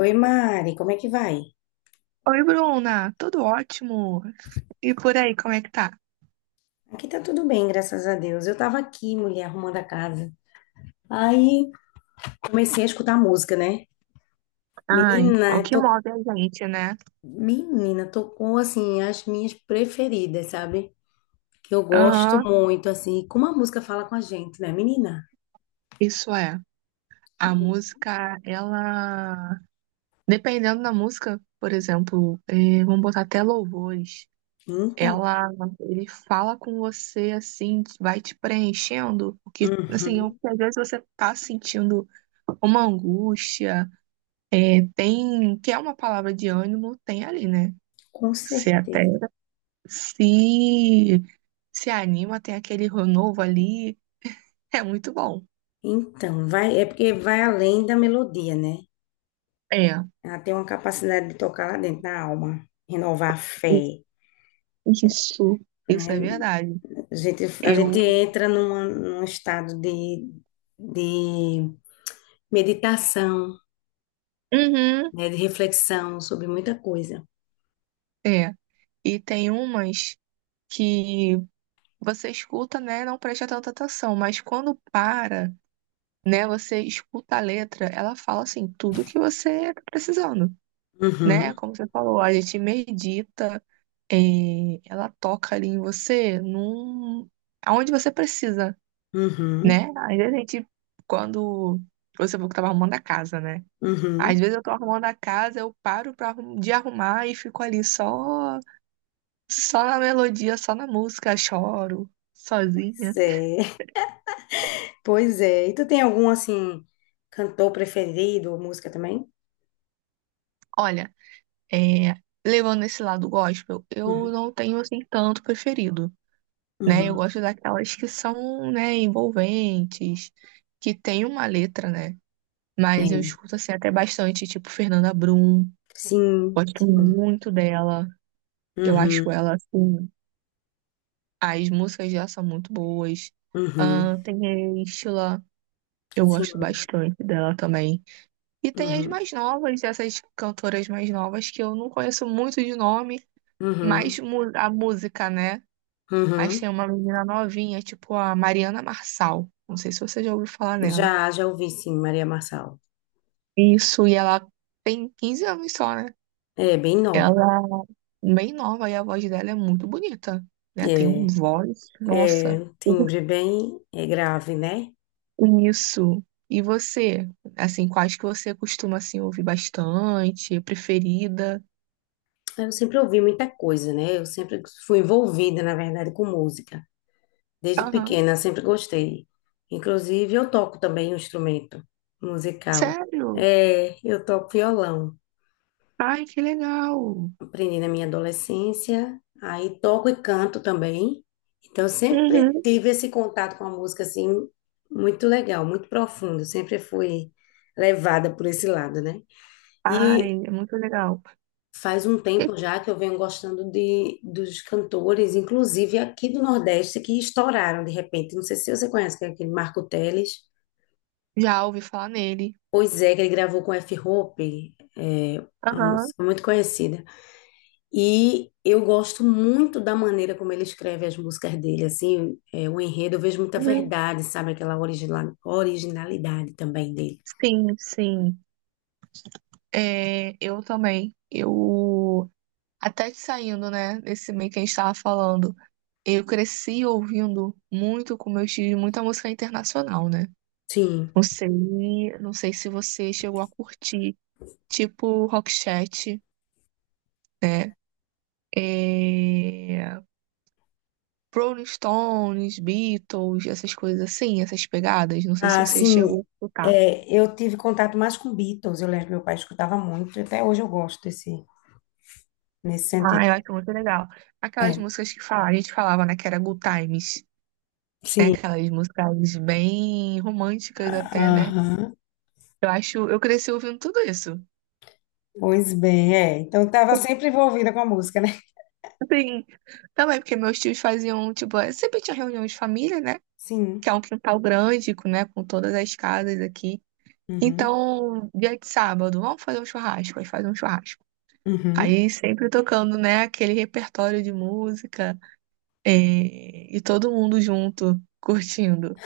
Oi, Mari, como é que vai? Oi, Bruna, tudo ótimo? E por aí, como é que tá? Aqui tá tudo bem, graças a Deus. Eu tava aqui, mulher, arrumando a casa. Aí comecei a escutar música, né? Ai, Menina, o que to... move a gente, né? Menina, tocou assim as minhas preferidas, sabe? Que eu gosto Aham, muito, assim, como a música fala com a gente, né, menina? isso é. A música, ela. Dependendo da música, por exemplo, vamos botar até louvores. Então, Ela, ele fala com você assim, vai te preenchendo, porque assim, uhum, às vezes você tá sentindo uma angústia, é, tem, que é uma palavra de ânimo, tem ali, né? com Se até certeza. se se anima, tem aquele novo ali. É muito bom. Então, vai, é porque vai além da melodia, né? É, Ela tem uma capacidade de tocar lá dentro da alma, renovar a fé. isso, isso é né? verdade. A gente, a Eu, gente entra num estado de meditação, uhum, né? De reflexão sobre muita coisa. é. E tem umas que você escuta, né, não presta tanta atenção, mas quando para, né, você escuta a letra, ela fala assim, tudo que você tá precisando, né? Uhum, Como você falou, a gente medita, é, ela toca ali em você, num, aonde você precisa, uhum, né? Às vezes a gente, quando você falou que tava arrumando a casa, né? uhum. Às vezes eu tô arrumando a casa, eu paro pra, de arrumar e fico ali só, só na melodia, só na música, choro, Pois sozinha. é, pois é. E tu tem algum, assim, cantor preferido ou música também? Olha, é, levando esse lado gospel, eu Uhum, não tenho assim tanto preferido, né? Eu uhum. gosto daquelas que são, né, envolventes, que tem uma letra, né? Mas eu É. escuto assim até bastante, tipo Fernanda Brum, Sim, gosto sim. muito dela. Eu Uhum, acho ela assim. As músicas dela são muito boas. uhum. Ah, tem a Estila, eu Sim, gosto bastante dela também. E tem as uhum, mais novas, essas cantoras mais novas que eu não conheço muito de nome, mas uhum, a música, né? Mas uhum. tem uma menina novinha, tipo a Mariana Marçal. Não sei se você já ouviu falar nela. Já, já ouvi, sim, Maria Marçal. Isso, e ela tem 15 anos só, né? É, bem nova. Ela é bem nova e a voz dela é muito bonita, né? Tem um É. voz, É, nossa. timbre bem é grave, né? Isso. E você? Assim, quais que você costuma assim ouvir bastante, preferida? Eu sempre ouvi muita coisa, né? Eu sempre fui envolvida, na verdade, com música. Desde Aham. pequena, sempre gostei. Inclusive, eu toco também um instrumento musical. Sério? É, eu toco violão. Ai, que legal. Aprendi na minha adolescência, aí toco e canto também. Então, eu sempre Uhum. tive esse contato com a música, assim, muito legal, muito profundo. Eu sempre fui levada por esse lado, né? E Ai, é muito legal. faz um tempo já que eu venho gostando dos cantores, inclusive aqui do Nordeste, que estouraram de repente. Não sei se você conhece, que é aquele Marco Teles. Já ouvi falar nele. Pois é, que ele gravou com F. Hope, é uma Aham. música muito conhecida. E eu gosto muito da maneira como ele escreve as músicas dele, assim, é, o enredo, eu vejo muita Uhum. verdade, sabe? Aquela originalidade também dele. Sim, sim. É, eu também. Eu até que saindo, né, desse meio que a gente estava falando, eu cresci ouvindo muito com meus tios, muita música internacional, né? Sim. Não sei, não sei se você chegou a curtir tipo Rockchat, né? É... Rolling Stones, Beatles, essas coisas assim, essas pegadas. Não sei se Ah, você chegou sim, a escutar. é, eu tive contato mais com Beatles, eu lembro que meu pai escutava muito, até hoje eu gosto desse, nesse sentido. Ah, eu acho muito legal. Aquelas É, músicas que fala, a gente falava, né, que era Good Times, né? sim, Aquelas músicas bem românticas até, né? aham, Eu acho, eu cresci ouvindo tudo isso. pois bem, é. Então estava sempre envolvida com a música, né? Assim, também porque meus tios faziam, tipo, sempre tinha reunião de família, né? Que Sim. é um quintal grande, com, né? Com todas as casas aqui. Uhum. Então, dia de sábado, vamos fazer um churrasco, aí faz um churrasco. Uhum. Aí sempre tocando, né, aquele repertório de música, e todo mundo junto, curtindo.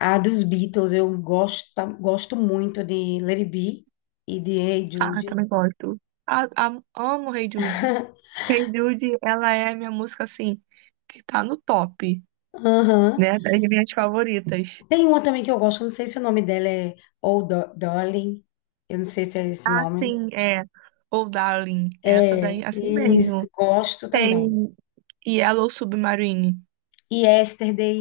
A dos Beatles, eu gosto, gosto muito de Let It Be e de Hey Ah, Jude. também gosto. Ah, amo Hey Jude. Hey Jude, ela é a minha música, assim, que tá no top, Aham. né, das minhas favoritas. Tem uma também que eu gosto, eu não sei se o nome dela é Oh Darling, eu não sei se é esse Ah, nome. sim, é. Ou Darling, essa daí, É, assim isso, mesmo. gosto Tem também. Yellow Submarine. E Yesterday,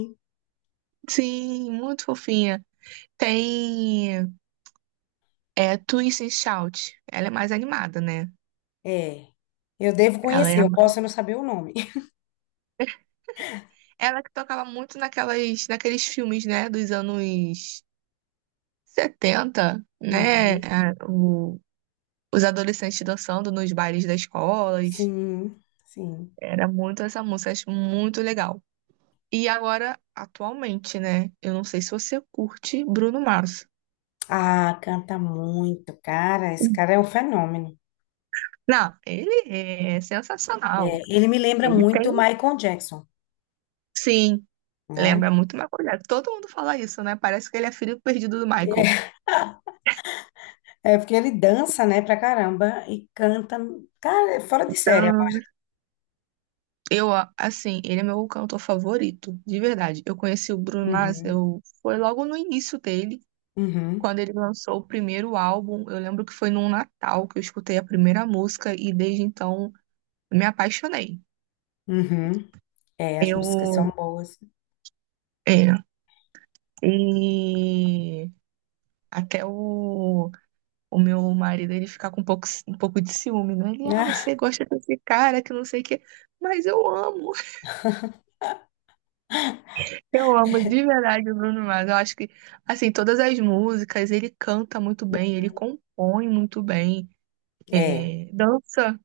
Sim, muito fofinha. Tem. É Twist and Shout. Ela é mais animada, né? é. Eu devo Ela é conhecer, a eu mais... posso não saber o nome. Ela que tocava muito naqueles filmes, né, dos anos 70, né? Os adolescentes dançando nos bailes das escolas. Sim, sim. Era muito essa música, acho muito legal. E agora, atualmente, né? Eu não sei se você curte Bruno Mars. Ah, canta muito, cara. Esse cara é um fenômeno. Não, ele é sensacional. É, ele me lembra Ele muito tem, Michael Jackson, sim, né? lembra muito uma coisa. Todo mundo fala isso, né? Parece que ele é filho perdido do Michael. É, é porque ele dança, né, pra caramba e canta, cara, é fora de série. Então, Eu, assim, ele é meu cantor favorito, de verdade. Eu conheci o Bruno Mars, Uhum, eu foi logo no início dele, uhum, quando ele lançou o primeiro álbum. Eu lembro que foi num Natal que eu escutei a primeira música e desde então me apaixonei. uhum. É, as músicas são Eu, boas. é, e até o meu marido, ele fica com um pouco de ciúme, né? Ele, ah, Ah, você gosta desse cara que não sei o quê, mas eu amo. Eu amo de verdade o Bruno Mars. Eu acho que, assim, todas as músicas, ele canta muito bem, ele compõe muito bem, é, é, dança,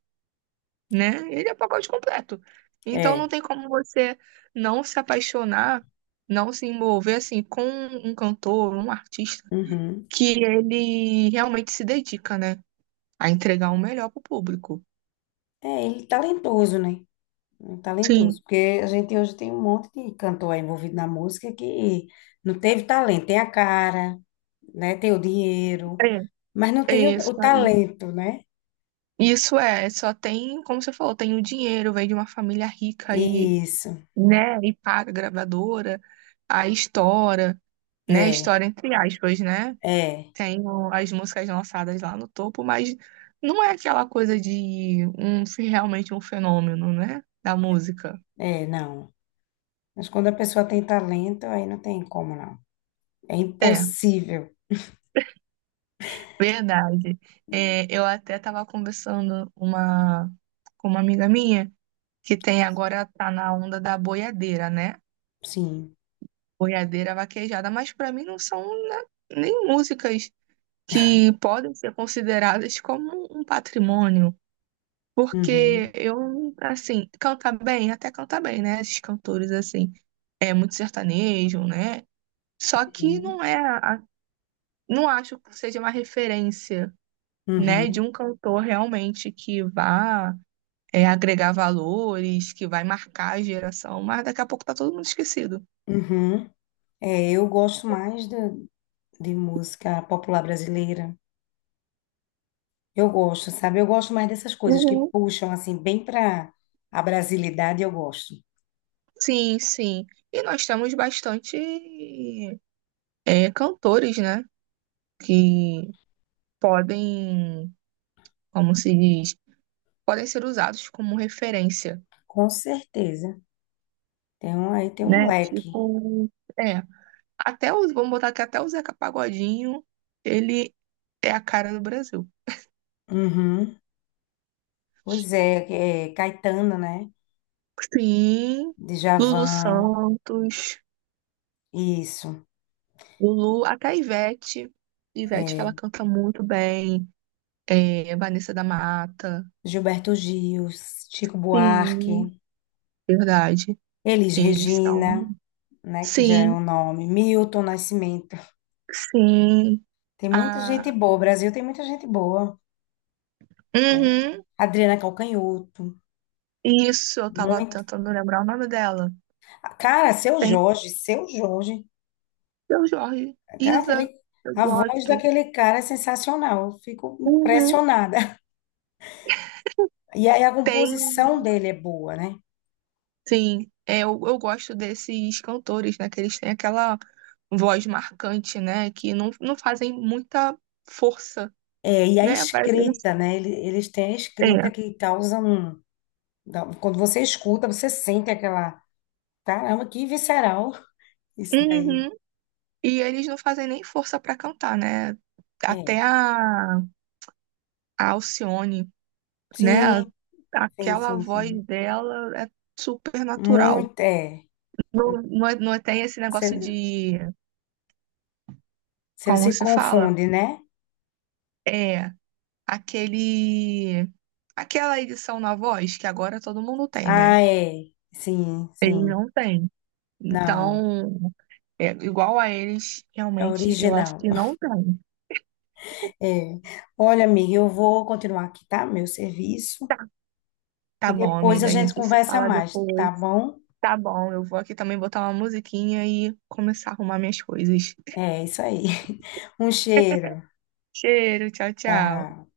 né? Ele é pacote completo. Então não é. tem como você não se apaixonar, não se envolver, assim, com um cantor, um artista, Uhum. que ele realmente se dedica, né? A entregar o melhor pro público. É, ele é talentoso, né? Ele Sim, talentoso, porque a gente hoje tem um monte de cantor aí envolvido na música que não teve talento, tem a cara, né? Tem o dinheiro, é, mas não é tem o, isso o aí. talento, né? Isso é, só tem, como você falou, tem o dinheiro, vem de uma família rica e Isso, né? E paga a gravadora, aí estoura, né? é, Estoura entre aspas, né? é, As músicas lançadas lá no topo, mas não é aquela coisa de um realmente um fenômeno, né? Da música. é, não. Mas quando a pessoa tem talento, aí não tem como, não. É É, impossível, verdade. É, eu até estava conversando uma, com uma amiga minha que tem agora tá na onda da boiadeira, né? sim. Boiadeira vaquejada, mas para mim não são né, nem músicas que podem ser consideradas como um patrimônio, porque Uhum, eu, assim, cantar bem, até cantar bem, né? Esses cantores, assim, é muito sertanejo, né? Só que uhum, não é, a- não acho que seja uma referência, né, de uhum, um cantor realmente que vá é, agregar valores, que vai marcar a geração, mas daqui a pouco tá todo mundo esquecido. uhum. É, eu gosto mais de música popular brasileira. Eu gosto, sabe? Eu gosto mais dessas coisas que Uhum. puxam, assim, bem para a brasilidade, eu gosto. Sim, sim. E nós temos bastante é, cantores, né? Que podem, como se diz, podem ser usados como referência, Com certeza. Tem um, aí tem um né? leque. Tipo, é, até os, vamos botar aqui, até o Zeca Pagodinho, ele é a cara do Brasil. Uhum. Pois é, é Caetano, né? Sim, Lulu Djavan, Santos, isso. Lulu, até a Ivete. Ivete, É, ela canta muito bem. É, Vanessa da Mata. Gilberto Gil, Chico Buarque, Sim, verdade. Elis Eles são. Regina, né? Que já é o Sim, nome. Milton Nascimento. sim. Tem muita gente Ah, boa. O Brasil tem muita gente boa. uhum. Adriana Calcanhoto. Isso, eu tava Muito. tentando lembrar o nome dela. Cara, Seu Tem Jorge, Seu Jorge. seu Jorge, Cara, aquele, Isa, eu a voz gosto. daquele cara é sensacional. Eu fico Uhum. impressionada. E aí a Tem, composição dele é boa, né? sim, é, eu gosto desses cantores, né? Que eles têm aquela voz marcante, né? Que não, não fazem muita força, É, e a né? Mas eles- escrita, né? Eles têm a É. escrita que causa um. Quando você escuta, você sente aquela. Caramba, que visceral isso daí. Uhum. E eles não fazem nem força pra cantar, né? Até É. A Alcione, né? Sim, sim, Aquela sim, voz sim. dela é super natural. Muito, é. Não, não, é- não é tem esse negócio Você de, você como se se fala? confunde, né? É aquele, aquela edição na voz que agora todo mundo tem, né? Ah, é. Sim, Eles sim. não têm. Não, Então, é, igual a eles, é realmente, eu acho original. que não tem. É. Olha, amiga, eu vou continuar aqui, tá? Meu serviço. Tá E bom, depois a amiga, a gente gente se conversa fala mais, tá depois. bom? Tá bom, eu vou aqui também botar uma musiquinha e começar a arrumar minhas coisas. É isso aí. Um cheiro. Cheiro, tchau, tchau. Tchau.